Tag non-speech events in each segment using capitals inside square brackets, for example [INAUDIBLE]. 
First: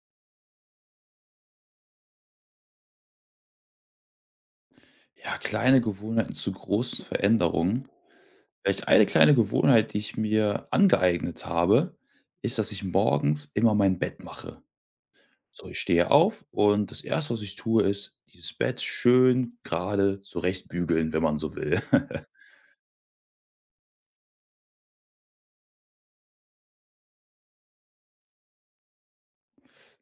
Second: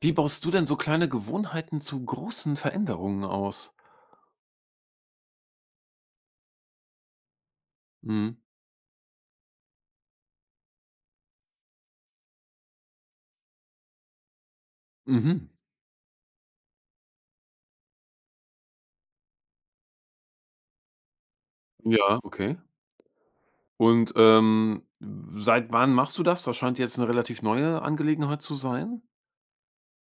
Wie baust du denn so kleine Gewohnheiten zu großen Veränderungen aus? Ja, kleine Gewohnheiten zu großen Veränderungen. Mhm. Vielleicht eine kleine Gewohnheit, die ich mir angeeignet habe, ist, dass ich morgens immer mein Bett mache. Mhm. So, ich stehe auf und das Erste, was ich tue, ist, dieses Bett schön gerade zurechtbügeln, wenn man so will. Ja, [LAUGHS] okay. Und, seit wann machst du das? Das scheint jetzt eine relativ neue Angelegenheit zu sein.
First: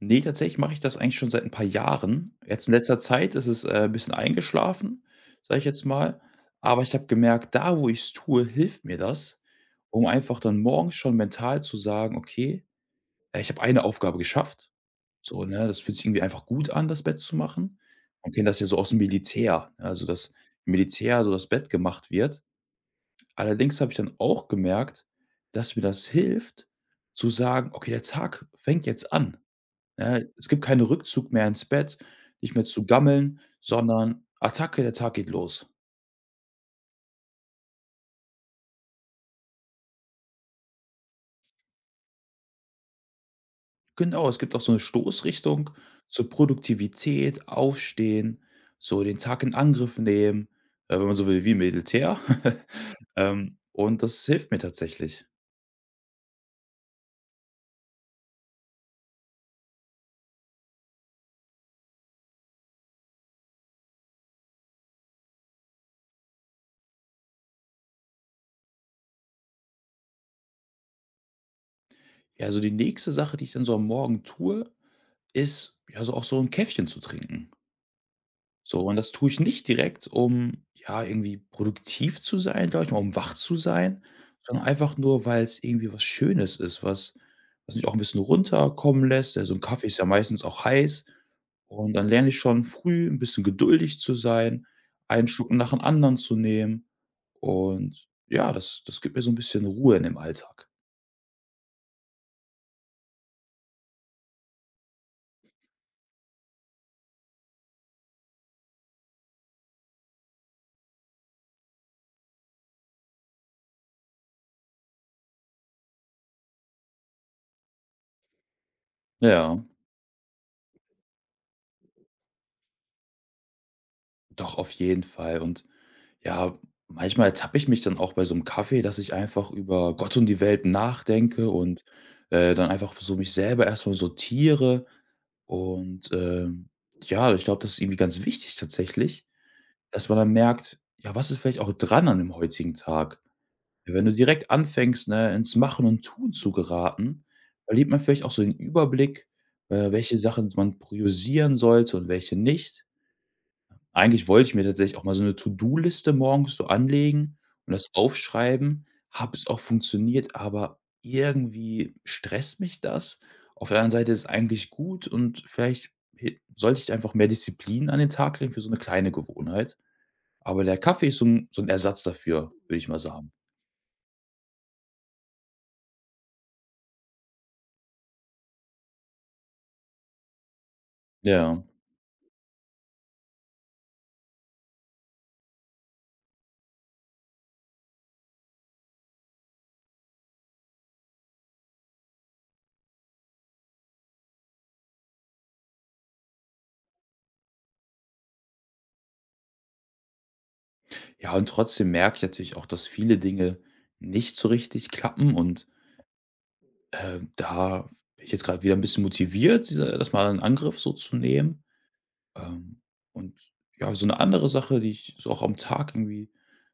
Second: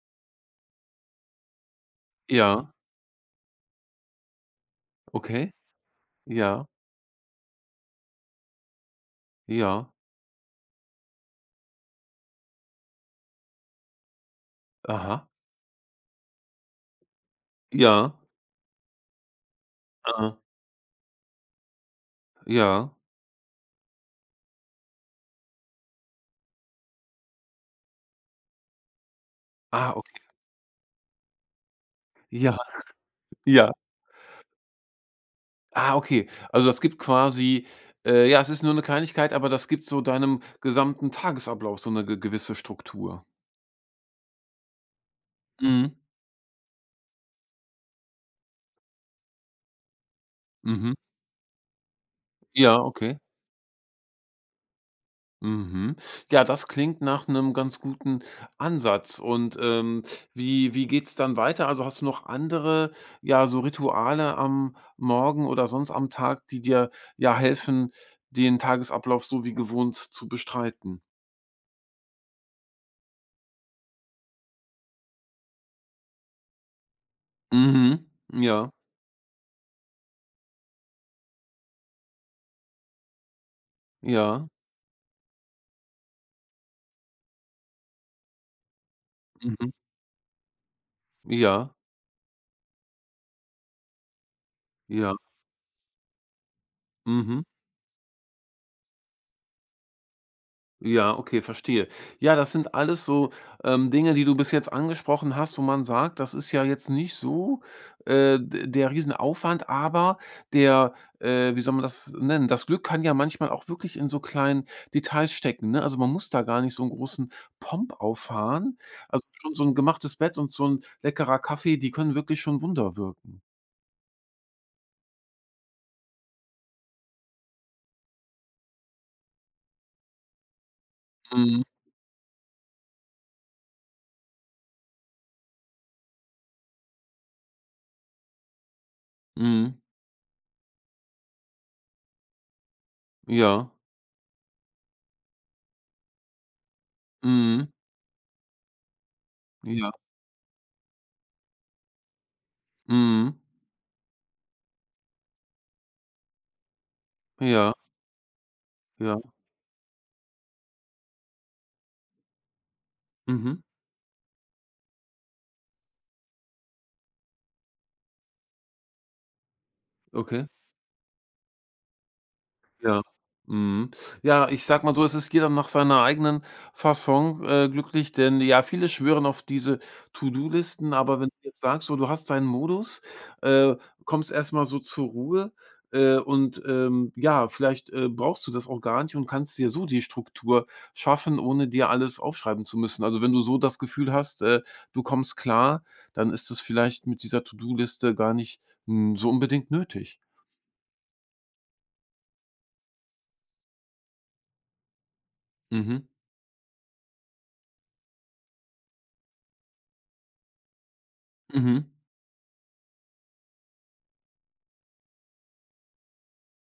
Nee, tatsächlich mache ich das eigentlich schon seit ein paar Jahren. Jetzt Ja, in letzter Zeit ist es ein bisschen eingeschlafen, okay. sage ich jetzt mal. Ja, Aber ich habe gemerkt, da, wo ich es tue, hilft mir das, ja. um einfach dann morgens schon mental zu sagen, okay, ich habe eine Aufgabe geschafft. Aha. So, ne? Das fühlt sich irgendwie einfach gut an, das Bett zu machen. Ja. Man kennt das ja so aus dem Militär, ne, also, dass Aha. im Militär so das Bett gemacht wird. Ja. Allerdings habe ich dann auch gemerkt, dass mir das hilft, zu sagen: „Okay, der Tag fängt jetzt an.“ Ah, okay. Ne? Es gibt keinen Rückzug mehr ins Bett, nicht Ja, mehr zu gammeln, ja. sondern Attacke, der Tag geht los. Ah, okay. Also, das gibt quasi ja, es ist nur eine Kleinigkeit, aber das gibt so deinem gesamten Tagesablauf so eine ge gewisse Struktur. Genau, es gibt auch so 'ne Stoßrichtung Mhm. zur Produktivität, Aufstehen, so den Tag in Angriff nehmen, Mhm. Wenn man so will, wie im Militär. [LAUGHS] Ja, okay. Und das hilft mir tatsächlich. Mhm. Ja, das klingt nach einem ganz guten Ansatz. Und, wie geht's dann weiter? Also, hast du noch andere, ja, so Rituale am Morgen oder sonst am Tag, die dir, ja, helfen, den Tagesablauf so wie gewohnt zu bestreiten? Ja, also die nächste Sache, die ich dann so am Morgen tue, ist, ja, so auch so 'n Käffchen zu trinken. Mhm. Ja, So, und das tue ich nicht direkt, um, ja, irgendwie produktiv zu sein, glaube ich mal, um wach zu sein, ja. sondern einfach nur, weil es irgendwie was Schönes ist, was mich auch ein bisschen runterkommen lässt. Ja, so 'n Mhm. Kaffee ist ja meistens auch heiß Ja, und dann lerne ich schon früh ein bisschen geduldig zu sein, ja. einen Schluck nach dem anderen zu nehmen Mhm. und ja, das gibt mir so ein bisschen Ruhe in dem Alltag. Ja, okay, verstehe. Ja, das sind alles so, Dinge, die du bis jetzt angesprochen hast, wo man sagt, das ist ja jetzt nicht so, d der Riesenaufwand, aber der, wie soll man das nennen, das Glück kann ja manchmal auch wirklich in so kleinen Details stecken, ne? Also, man muss da gar nicht so einen großen Pomp auffahren. Also, schon so Ja, ein gemachtes Bett und so ein leckerer Kaffee, die können wirklich schon Wunder wirken. doch, auf jeden Fall und ja, manchmal ertappe ich mich dann auch bei so 'nem Kaffee, dass ich einfach über Gott und die Welt nachdenke Mhm, und, dann einfach so mich selber erst mal sortiere. Und, ähm, ja, ich glaube, das ist irgendwie ganz wichtig tatsächlich, mhm, dass man dann merkt: „Ja, was ist vielleicht auch dran an dem heutigen Tag?“ ja, Ja, wenn du direkt anfängst, ne, ins Machen und Tun zu geraten, mhm, verliert man vielleicht auch so den Überblick, ja, welche Sachen man priorisieren sollte und welche nicht. mhm, Eigentlich wollte ich mir tatsächlich auch mal so 'ne To-do-Liste morgens so anlegen ja, und das aufschreiben, ja, habe es auch funktioniert, aber irgendwie stresst mich das. mhm, Auf der anderen Seite ist es eigentlich gut und vielleicht he sollte ich einfach mehr Disziplin an den Tag legen für so 'ne kleine Gewohnheit. okay. Aber der Kaffee ist so 'n Ersatz dafür, würde ich mal Ja. sagen. Mhm. Ja, ich sag mal so, es ist jeder nach seiner eigenen Fasson, glücklich, denn ja, viele schwören auf diese To-do-Listen, aber wenn du jetzt Ja. sagst, so, du hast deinen Modus, äh, kommst erst mal so zur Ruhe, und, ja, vielleicht, brauchst du das auch gar nicht und kannst dir so die Struktur schaffen, ohne dir alles aufschreiben zu müssen. Also, wenn du so das Gefühl hast, du kommst klar, dann ist es vielleicht mit dieser To-do-Liste gar nicht, so unbedingt nötig. Ja, und trotzdem merke ich natürlich auch, dass viele Dinge nicht so richtig klappen und, Mhm. Da bin ich jetzt grad wieder 'n bisschen motiviert, diese das mal in Angriff so zu nehmen. Mhm. Ähm, und ja, so eine andere Sache, die ich so auch am Tag irgendwie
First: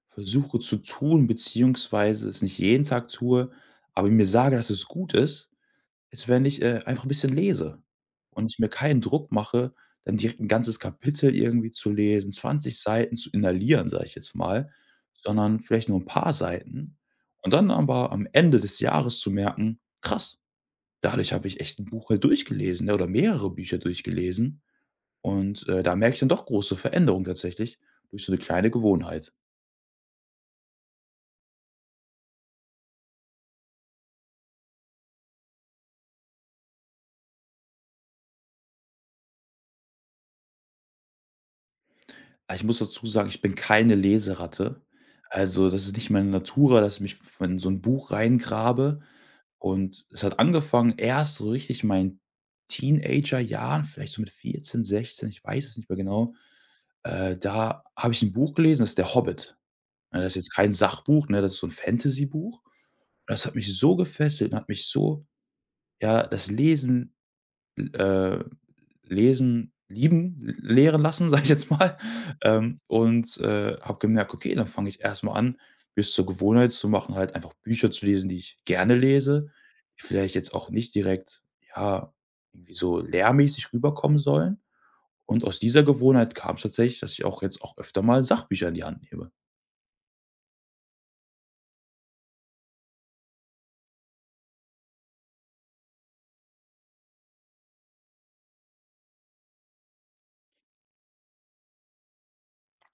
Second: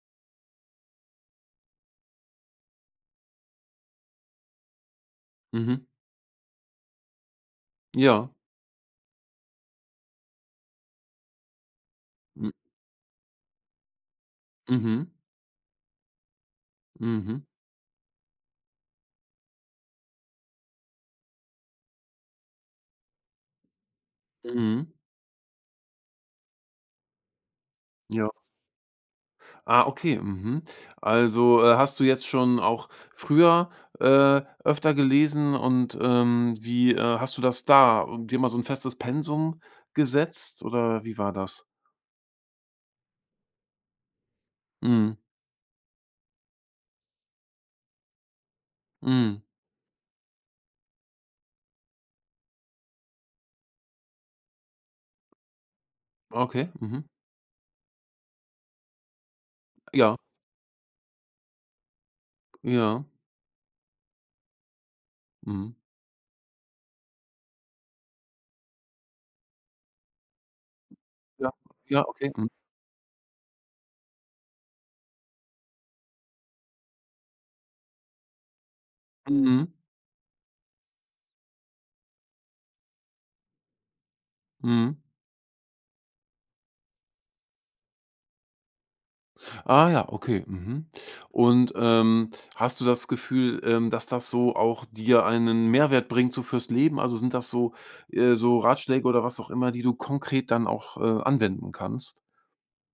versuche zu tun, beziehungsweise es nicht jeden Tag tue, aber mir sage, dass es gut ist, Mhm. ist, wenn ich, einfach ein bisschen lese Ja. und ich mir keinen Druck mache, dann direkt ein ganzes Kapitel irgendwie zu lesen, M 20 Seiten zu inhalieren, sage ich jetzt mal, mhm, sondern vielleicht nur ein paar Seiten mhm, und dann aber am Ende des Jahres zu merken: „Krass, dadurch habe ich echt ein Buch halt durchgelesen, ne, oder mehrere Bücher durchgelesen.“ mhm. Und, da merke ich dann doch große Veränderungen tatsächlich durch Ja. so eine kleine Gewohnheit. Ah, okay, mhm. Also, hast du jetzt schon auch früher, öfter gelesen und, wie, hast du das da dir mal so 'n festes Pensum gesetzt oder wie war das? Aber ich muss dazu sagen, ich bin keine Leseratte. Mhm, Also, das ist nicht meine Natura, dass ich mich in so ein Buch reingrabe. mhm. Und es hat angefangen erst so richtig in meinen Teenagerjahren, vielleicht so mit 14, 16, ich weiß es nicht mehr genau. Okay, mhm. Da habe ich ein Buch gelesen, das ist der Hobbit. Ja, Ja, das ist jetzt kein Sachbuch, ne? Das ist so 'n Fantasybuch. ja, Das hat mich so gefesselt und hat mich so mhm. ja, das Lesen Äh, Lesen lieben lehren lassen, [LAUGHS] sage Ja, ich jetzt mal, ja, okay, mhm, und, habe gemerkt: „Okay, dann fange ich erst mal an, mir es zur Gewohnheit zu machen, halt einfach Bücher zu lesen, die ich gerne lese, mhm, die vielleicht jetzt auch nicht direkt, ja, irgendwie so lehrmäßig rüberkommen sollen.“ mhm. Und aus dieser Gewohnheit kam's tatsächlich, dass ich auch jetzt auch öfter mal Sachbücher in die Hand nehme. Ah ja, okay. Mhm. Und, hast du das Gefühl, dass das so auch dir einen Mehrwert bringt so fürs Leben? Also, sind das so Ratschläge oder was auch immer, die du konkret dann auch, anwenden kannst?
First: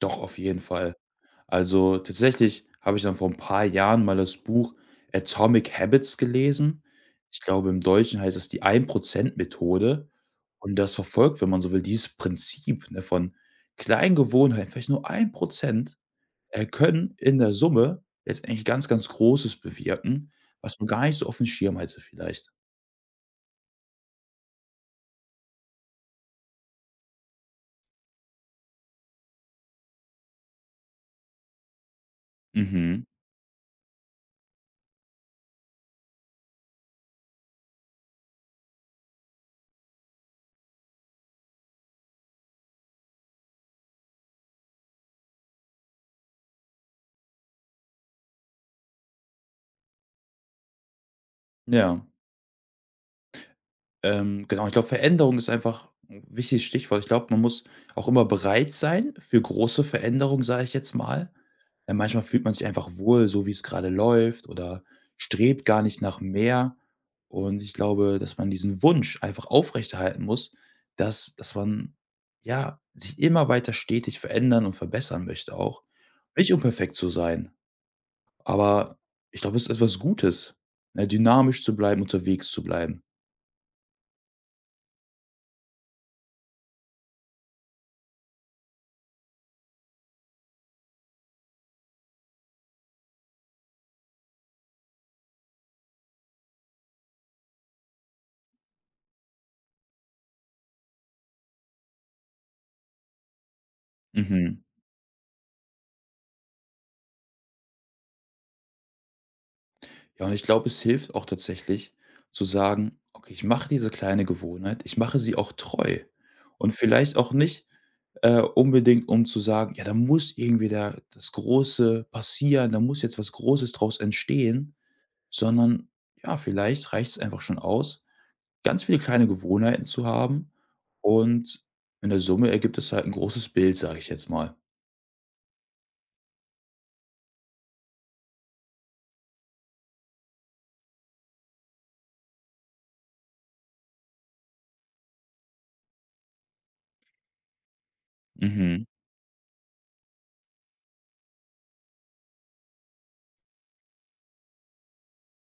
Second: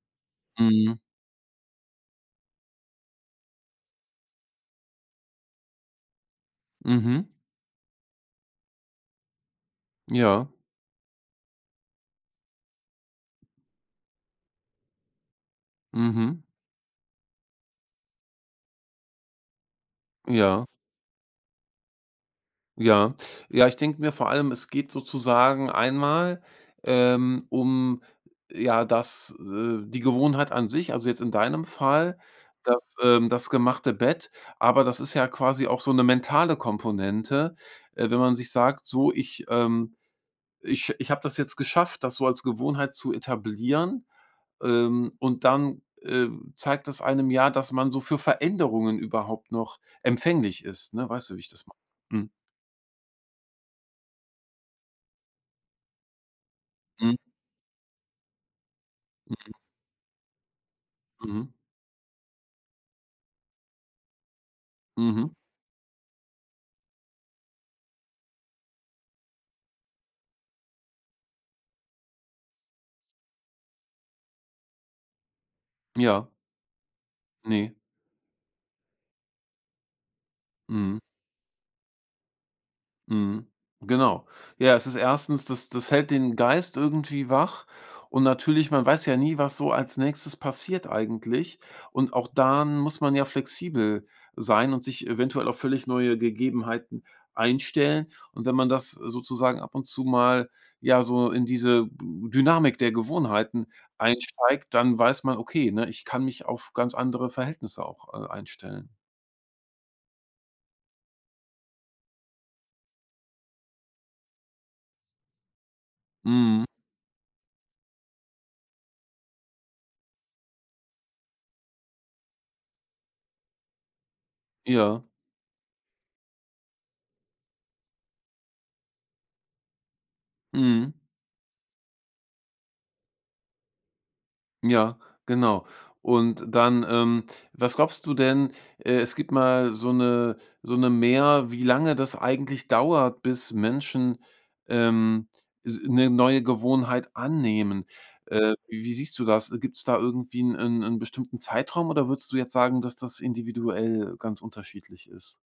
Doch, auf jeden Fall. Mhm. Also, tatsächlich habe ich dann vor ein paar Jahren mal das Buch „Atomic Habits“ gelesen. Mhm. Ich glaube, im Deutschen heißt es „Die ein Prozent Methode“ Ja. und das verfolgt, wenn man so will, dieses Prinzip, ne, von kleinen Gewohnheiten, vielleicht nur 1 Mhm. Können in der Summe letztendlich ganz, ganz Großes bewirken, Ja. was man gar nicht so aufm Schirm hatte vielleicht. Ja. Ja, ich denke mir vor allem, es geht sozusagen einmal, um, ja, das die Gewohnheit an sich, also jetzt in deinem Fall, das Mhm. ähm, das gemachte Bett, aber das ist ja quasi auch so eine mentale Komponente, wenn man sich sagt: „So, ich habe das jetzt geschafft, das so als Gewohnheit zu etablieren." Und dann, zeigt das einem ja, dass man so für Veränderungen überhaupt noch empfänglich ist, ne? Weißt du, wie ich das Ja. meine? Mhm. Genau, ich glaube, Veränderung ist einfach 'n wichtiges Stichwort. Ich Mhm. glaube, man muss auch immer bereit sein für große Veränderungen, sage ich jetzt mal. Mhm. Manchmal fühlt man sich einfach wohl, so wie es gerade läuft oder Mhm. strebt gar nicht nach mehr. Und ich glaube, dass man diesen Wunsch einfach aufrechterhalten muss, dass man, ja, sich immer weiter stetig verändern und verbessern möchte auch. Ja. Nicht um perfekt zu sein, Ne. aber ich glaube, es ist etwas Gutes, Mhm. ne, dynamisch zu bleiben, unterwegs zu bleiben. Mhm. Genau. Ja, es ist erstens das, das hält den Geist irgendwie wach, und natürlich man weiß ja nie, was so als Nächstes passiert eigentlich, und auch dann muss man ja flexibel sein und sich eventuell auf völlig neue Gegebenheiten einstellen, und wenn man das sozusagen ab und zu mal, ja, so in diese Dynamik der Gewohnheiten Mhm. einsteigt, dann weiß man: „Okay, ne, ich kann mich auf ganz andere Verhältnisse auch, einstellen." Ja, und ich glaube, es hilft auch tatsächlich zu sagen: „Okay, ich mache diese kleine Gewohnheit, ich mache sie auch treu.“ Mhm. Und vielleicht auch nicht, unbedingt, um zu sagen: „Ja, da muss irgendwie da das Große passieren, da muss jetzt was Großes draus entstehen“, Ja, sondern ja, vielleicht reicht es einfach schon aus, ganz viele kleine Gewohnheiten zu haben mhm. und in der Summe ergibt es halt ein großes Bild, sage ich jetzt mal. Ja, genau. Und dann, was glaubst du denn, es gibt mal so eine mehr, wie lange das eigentlich dauert, bis Menschen, ähm, s 'ne neue Gewohnheit annehmen. Äh, wie Mhm. wie siehst du das? Gibt es da irgendwie einen 'n 'n bestimmten Zeitraum oder würdest du jetzt sagen, dass das individuell ganz unterschiedlich ist?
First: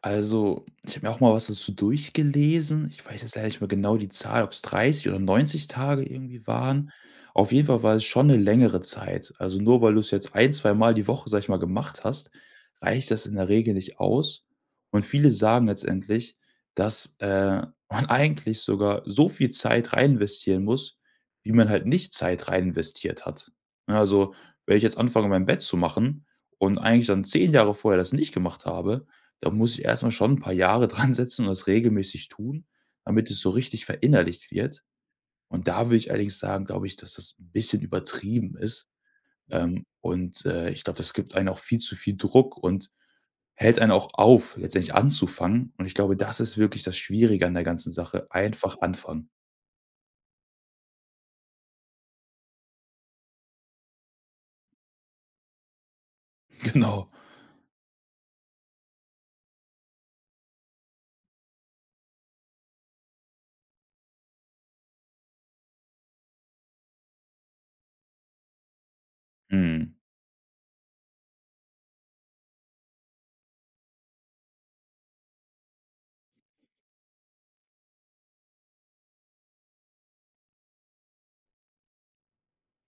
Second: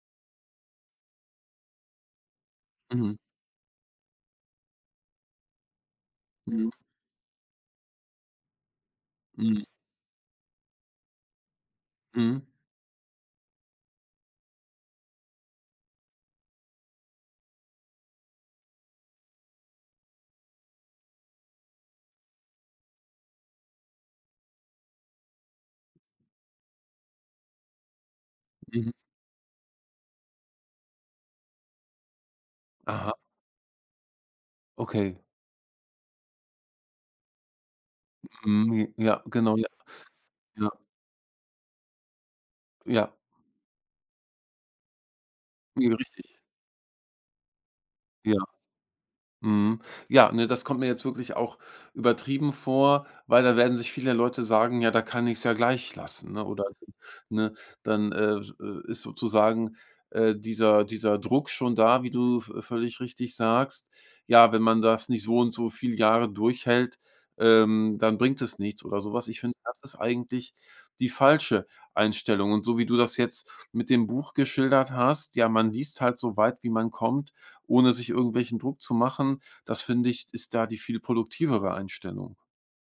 Also, ich habe mir auch mal was dazu durchgelesen. Ich Mhm, weiß jetzt leider nicht mehr genau die Zahl, ob es 30 oder 90 Tage irgendwie mhm, waren. Auf jeden Fall war es schon 'ne längere Zeit. Also, mhm, nur weil du es jetzt ein, zweimal die Woche, sage ich mal, gemacht hast, mhm, reicht das in der Regel nicht aus. Und viele sagen letztendlich, dass, man eigentlich sogar so viel Zeit rein investieren muss, wie man halt nicht Zeit rein investiert hat. Ne, also, wenn ich jetzt anfange, mein Bett zu machen und eigentlich dann 10 Jahre vorher das nicht gemacht mhm. habe, da muss ich erst mal schon ein paar Jahre [LAUGHS] dran setzen und das regelmäßig tun, Aha, damit es so richtig verinnerlicht wird. okay. Und da will ich allerdings sagen, glaube ich, dass das ein bisschen übertrieben ist. Mhm, ja, genau, ja, Ähm, und, ja, äh, ich glaube, das gibt einen auch viel zu viel Druck und ja, hält einen auch auf, letztendlich anzufangen. Und ja, ich glaube, richtig. das ist wirklich das Schwierige an der ganzen Sache, Ja. einfach anfangen. Mhm. Ja, ne, das kommt mir jetzt wirklich auch übertrieben vor, weil da werden sich viele Leute sagen: „Ja, da kann ich es ja gleich lassen", ne? [LAUGHS] Oder, Genau. ne, dann, s ist sozusagen, dieser Druck schon da, wie du v völlig richtig sagst. Ja, wenn man das nicht so und so viele Jahre durchhält, dann bringt es nichts oder sowas. Ich finde, das Mhm. ist eigentlich die falsche Einstellung. Und so wie du das jetzt mit dem Buch geschildert hast, ja, man liest halt so weit, wie man kommt, ohne sich irgendwelchen Druck zu machen. Das finde ich, ist da die viel produktivere Einstellung.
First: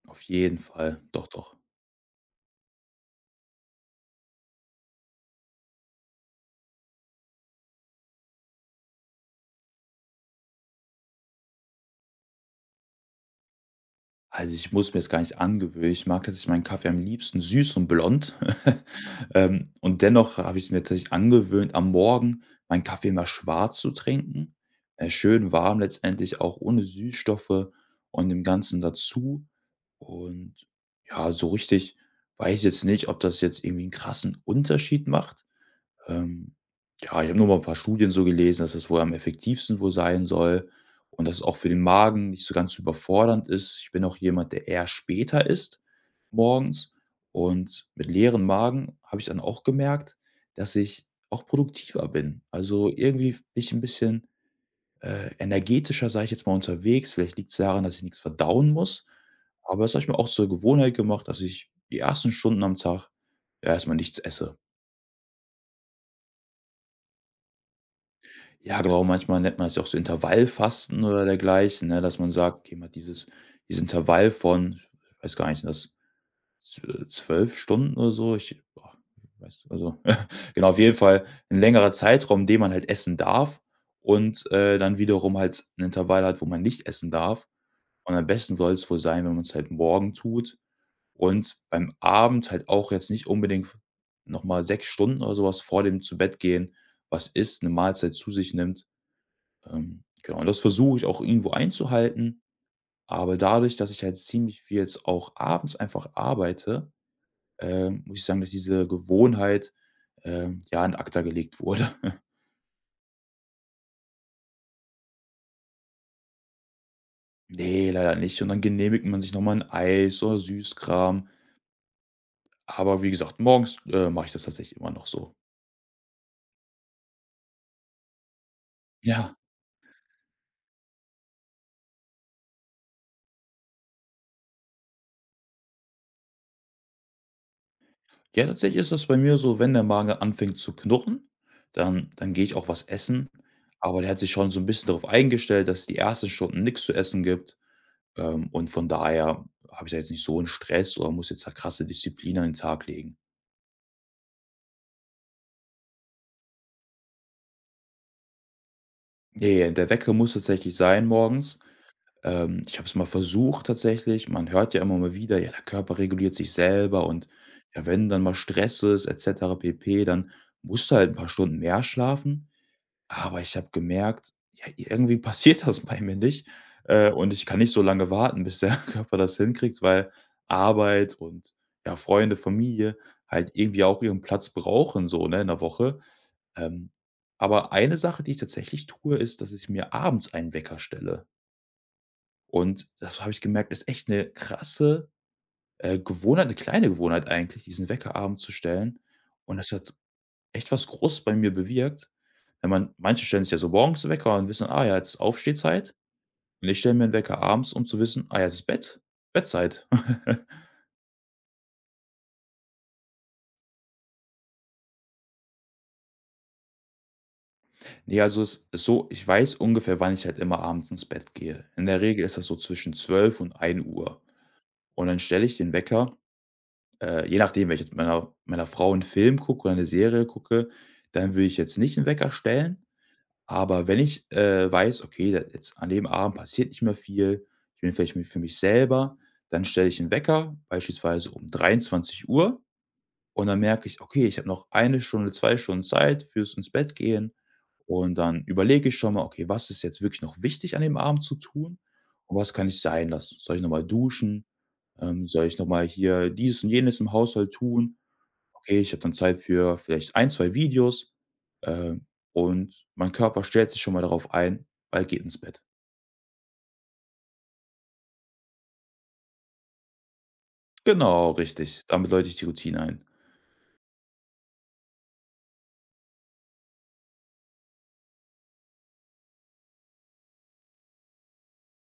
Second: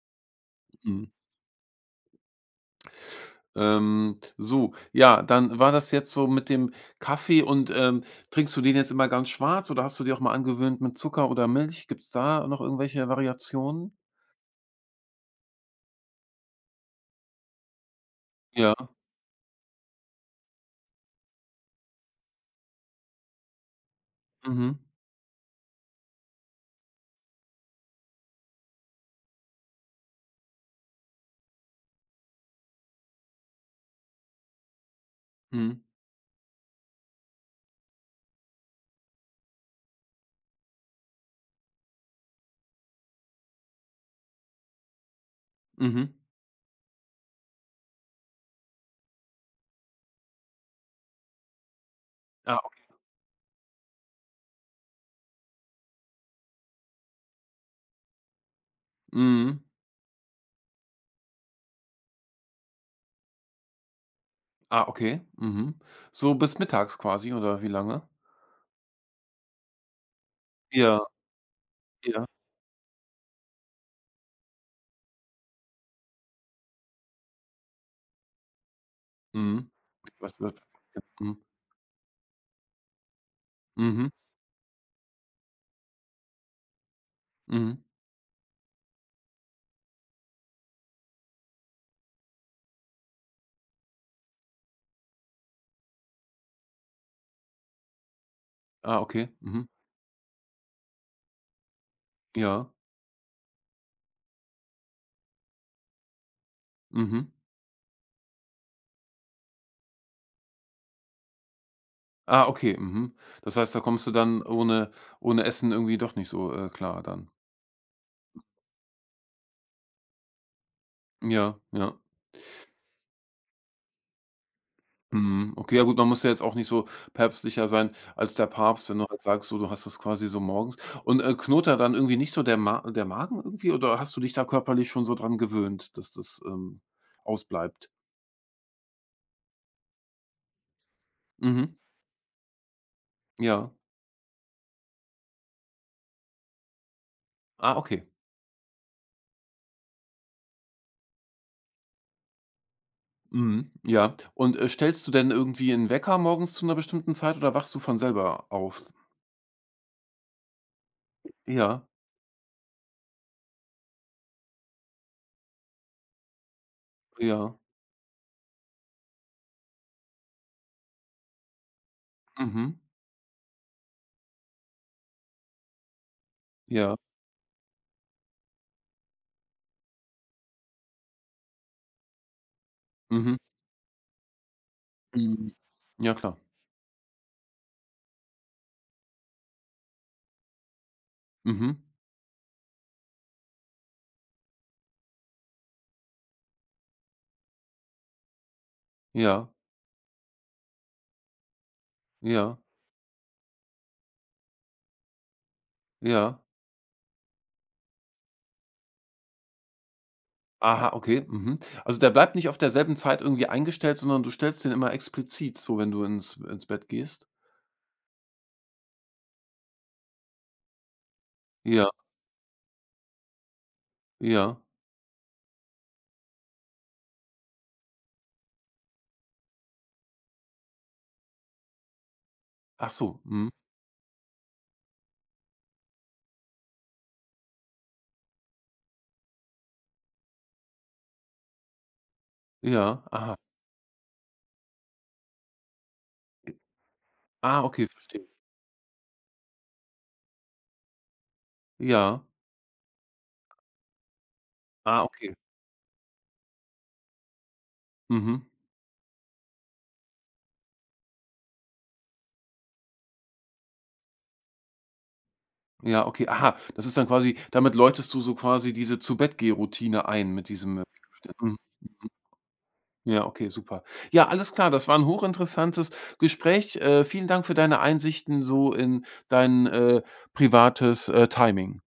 Auf jeden Fall. Mhm. Doch, doch. So, ja, dann war das jetzt so mit dem Kaffee, und, trinkst du den jetzt immer ganz schwarz oder hast du dir auch mal angewöhnt mit Zucker oder Milch? Gibt's da noch irgendwelche Variationen? Also, ich muss mir das gar nicht angewöhnen. Ich mag tatsächlich meinen Kaffee am liebsten süß und blond. [LAUGHS] Ja, Und dennoch habe ich es mir tatsächlich angewöhnt, am Morgen meinen Kaffee immer schwarz zu trinken, mhm, schön warm letztendlich, auch ohne Süßstoffe und dem Ganzen dazu. Und ja, so richtig weiß ich jetzt nicht, ob das jetzt irgendwie einen krassen Unterschied macht. mhm, Ähm, ja, ich habe nur mal ein paar Studien so gelesen, dass es wohl am effektivsten wohl sein soll und dass es auch für den Magen nicht so ganz so überfordernd ist. Ich bin auch jemand, der eher später isst mhm. morgens und mit leeren Magen habe ich dann auch gemerkt, dass ich auch produktiver bin. Ah, Also, irgendwie bin ich ein bisschen, energetischer, sage ich jetzt mal, unterwegs. Vielleicht liegt es daran, dass ich nichts verdauen muss, mhm. aber das habe ich mir auch zur Gewohnheit gemacht, dass ich die ersten Stunden am Tag erst mal nichts esse. Ah, okay, mhm. So bis mittags quasi oder wie lange? Ja, genau, manchmal nennt man es ja auch so Ja, Intervallfasten oder dergleichen, ne, dass ja, man sagt, okay, man hat dieses Intervall von, ich weiß gar nicht, sind das zw 12 Stunden oder so? Ich boah, weiß mhm. also, Was was [LAUGHS] genau, auf jeden Fall mhm, ein längerer Zeitraum, den man halt essen darf mhm, und, dann wiederum halt ein Intervall hat, wo man nicht essen darf. mhm. Und am besten soll es wohl sein, wenn man es halt morgen tut und beim Abend halt auch jetzt nicht unbedingt f noch mal 6 Stunden oder sowas vor dem Zu-Bett-Gehen was isst, eine Mahlzeit zu sich nimmt. Ah, okay, mhm, Genau, und das versuche ich auch irgendwo einzuhalten, ja, aber dadurch, dass ich halt ziemlich viel jetzt auch abends einfach arbeite, mhm. Muss ich sagen, dass diese Gewohnheit, ja, in Acta gelegt wurde. [LAUGHS] Ah, okay, mhm. Das heißt, da kommst du dann ohne Essen irgendwie doch nicht so, klar dann. Nee, leider nicht. Und dann genehmigt man sich noch mal Eis oder Süßkram. Ja, ja. Aber wie gesagt, morgens, mache ich das tatsächlich immer noch so. Mhm. Okay, ja gut, man muss ja jetzt auch nicht so päpstlicher sein als der Papst, wenn du halt Ja. sagst, so, du hast das quasi so morgens. Und, knurrt da dann irgendwie nicht so der Magen irgendwie oder hast du dich da körperlich schon so dran gewöhnt, dass das, ausbleibt? Ja, tatsächlich ist das bei mir so, wenn der Magen anfängt zu knurren, Mhm. dann gehe ich auch was essen. Ja. Aber der hat sich schon so ein bisschen darauf eingestellt, dass es die ersten Stunden nichts zu essen gibt. Ah, okay. Von daher habe ich da jetzt nicht so einen Stress oder muss jetzt da krasse Disziplin an den Tag legen. Mhm. Ja. Und, stellst du denn irgendwie 'n Wecker morgens zu einer bestimmten Zeit oder wachst du von selber auf? Nee, der Wecker muss tatsächlich sein morgens. Ja, Ich habe es mal versucht tatsächlich. Man hört ja immer mal wieder: „Ja, der Körper reguliert sich selber“ und ja. ja, wenn dann mal Stress ist et cetera pp., dann musst du halt ein paar Stunden mehr schlafen. Mhm. Aber ich habe gemerkt, ja, irgendwie [LAUGHS] passiert das bei mir nicht, Ja. Und ich kann nicht so lange warten, bis der [LAUGHS] Körper das hinkriegt, weil Arbeit und, ja, Freunde, Familie Mhm. halt irgendwie auch ihren Platz brauchen so, ne, in Mhm. der Woche. Ja klar. Ähm, aber eine Sache, die ich tatsächlich tue, ist, dass ich mir abends einen Wecker stelle. Mhm. Und das habe ich gemerkt, ist echt eine krasse, Gewohnheit eine kleine Gewohnheit eigentlich, diesen Wecker abends zu stellen. Ja, Und das hat echt was Großes bei mir bewirkt, ja, wenn man manche stellen sich ja so morgens 'n Wecker und wissen: „Ah ja, jetzt ist Aufstehzeit.“ ja. Und ich stelle mir einen Wecker abends, um zu wissen: „Ah, ja, jetzt ist Bettzeit.“ [LAUGHS] Aha, okay. Mhm. Also, der bleibt nicht auf derselben Zeit irgendwie eingestellt, sondern du stellst den immer explizit so, wenn du ins Bett gehst? Ne, also es ist so, ich weiß ungefähr, wann ich halt immer abends ins Bett gehe. In Ja, der Regel ist das so zwischen 12 und ein Uhr. ja. Und dann stelle ich den Wecker, je nachdem, wenn ich jetzt mit meiner Frau einen Film gucke oder eine Serie gucke, dann würde ich jetzt nicht einen Wecker stellen. Ach so, mhm. Aber wenn ich, weiß: „Okay, da jetzt an dem Abend passiert nicht mehr viel, ich bin vielleicht mi für mich selber“, dann stelle ich einen Wecker, beispielsweise um 23 Uhr Ja, aha. und dann merke ich: „Okay, ich habe noch eine Stunde, 2 Stunden Zeit fürs Ins-Bett-Gehen“ Ah, okay, und verstehe. dann überlege ich schon mal: „Okay, was ist jetzt wirklich noch wichtig an dem Abend zu tun Ja. und was kann ich sein lassen? Soll ich noch mal duschen? Ah, Ähm, okay. soll ich noch mal hier dieses und jenes im Haushalt tun?“ Mhm. Okay, ich habe dann Zeit für vielleicht ein, 2 Videos, ähm, und mein Körper stellt sich schon mal darauf ein, weil er geht ins Bett. Ja, okay. Aha, das ist dann quasi, damit läutest du so quasi diese Zu-Bett-Geh-Routine ein mit diesem, Genau, mhm. richtig. Damit läute ich die Routine ein. Ja, okay, super. Ja, alles klar, das war ein hochinteressantes Gespräch. Vielen Dank für deine Einsichten so in dein, privates, Timing.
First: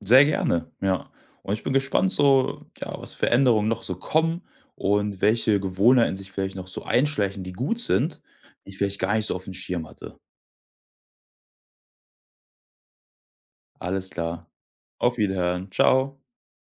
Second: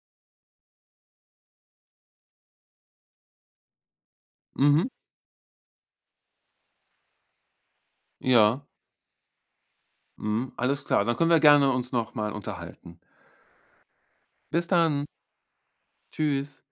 Sehr gerne, ja. Und ich bin gespannt so, ja, was für Änderungen noch so kommen Mhm. und welche Gewohnheiten sich vielleicht noch so einschleichen, die gut sind, Ja. die ich vielleicht gar nicht so aufm Schirm hatte. Mhm. Alles klar. Dann können wir gerne uns noch mal unterhalten. Alles klar. Bis dann. Auf Wiederhören. Ciao. Tschüss.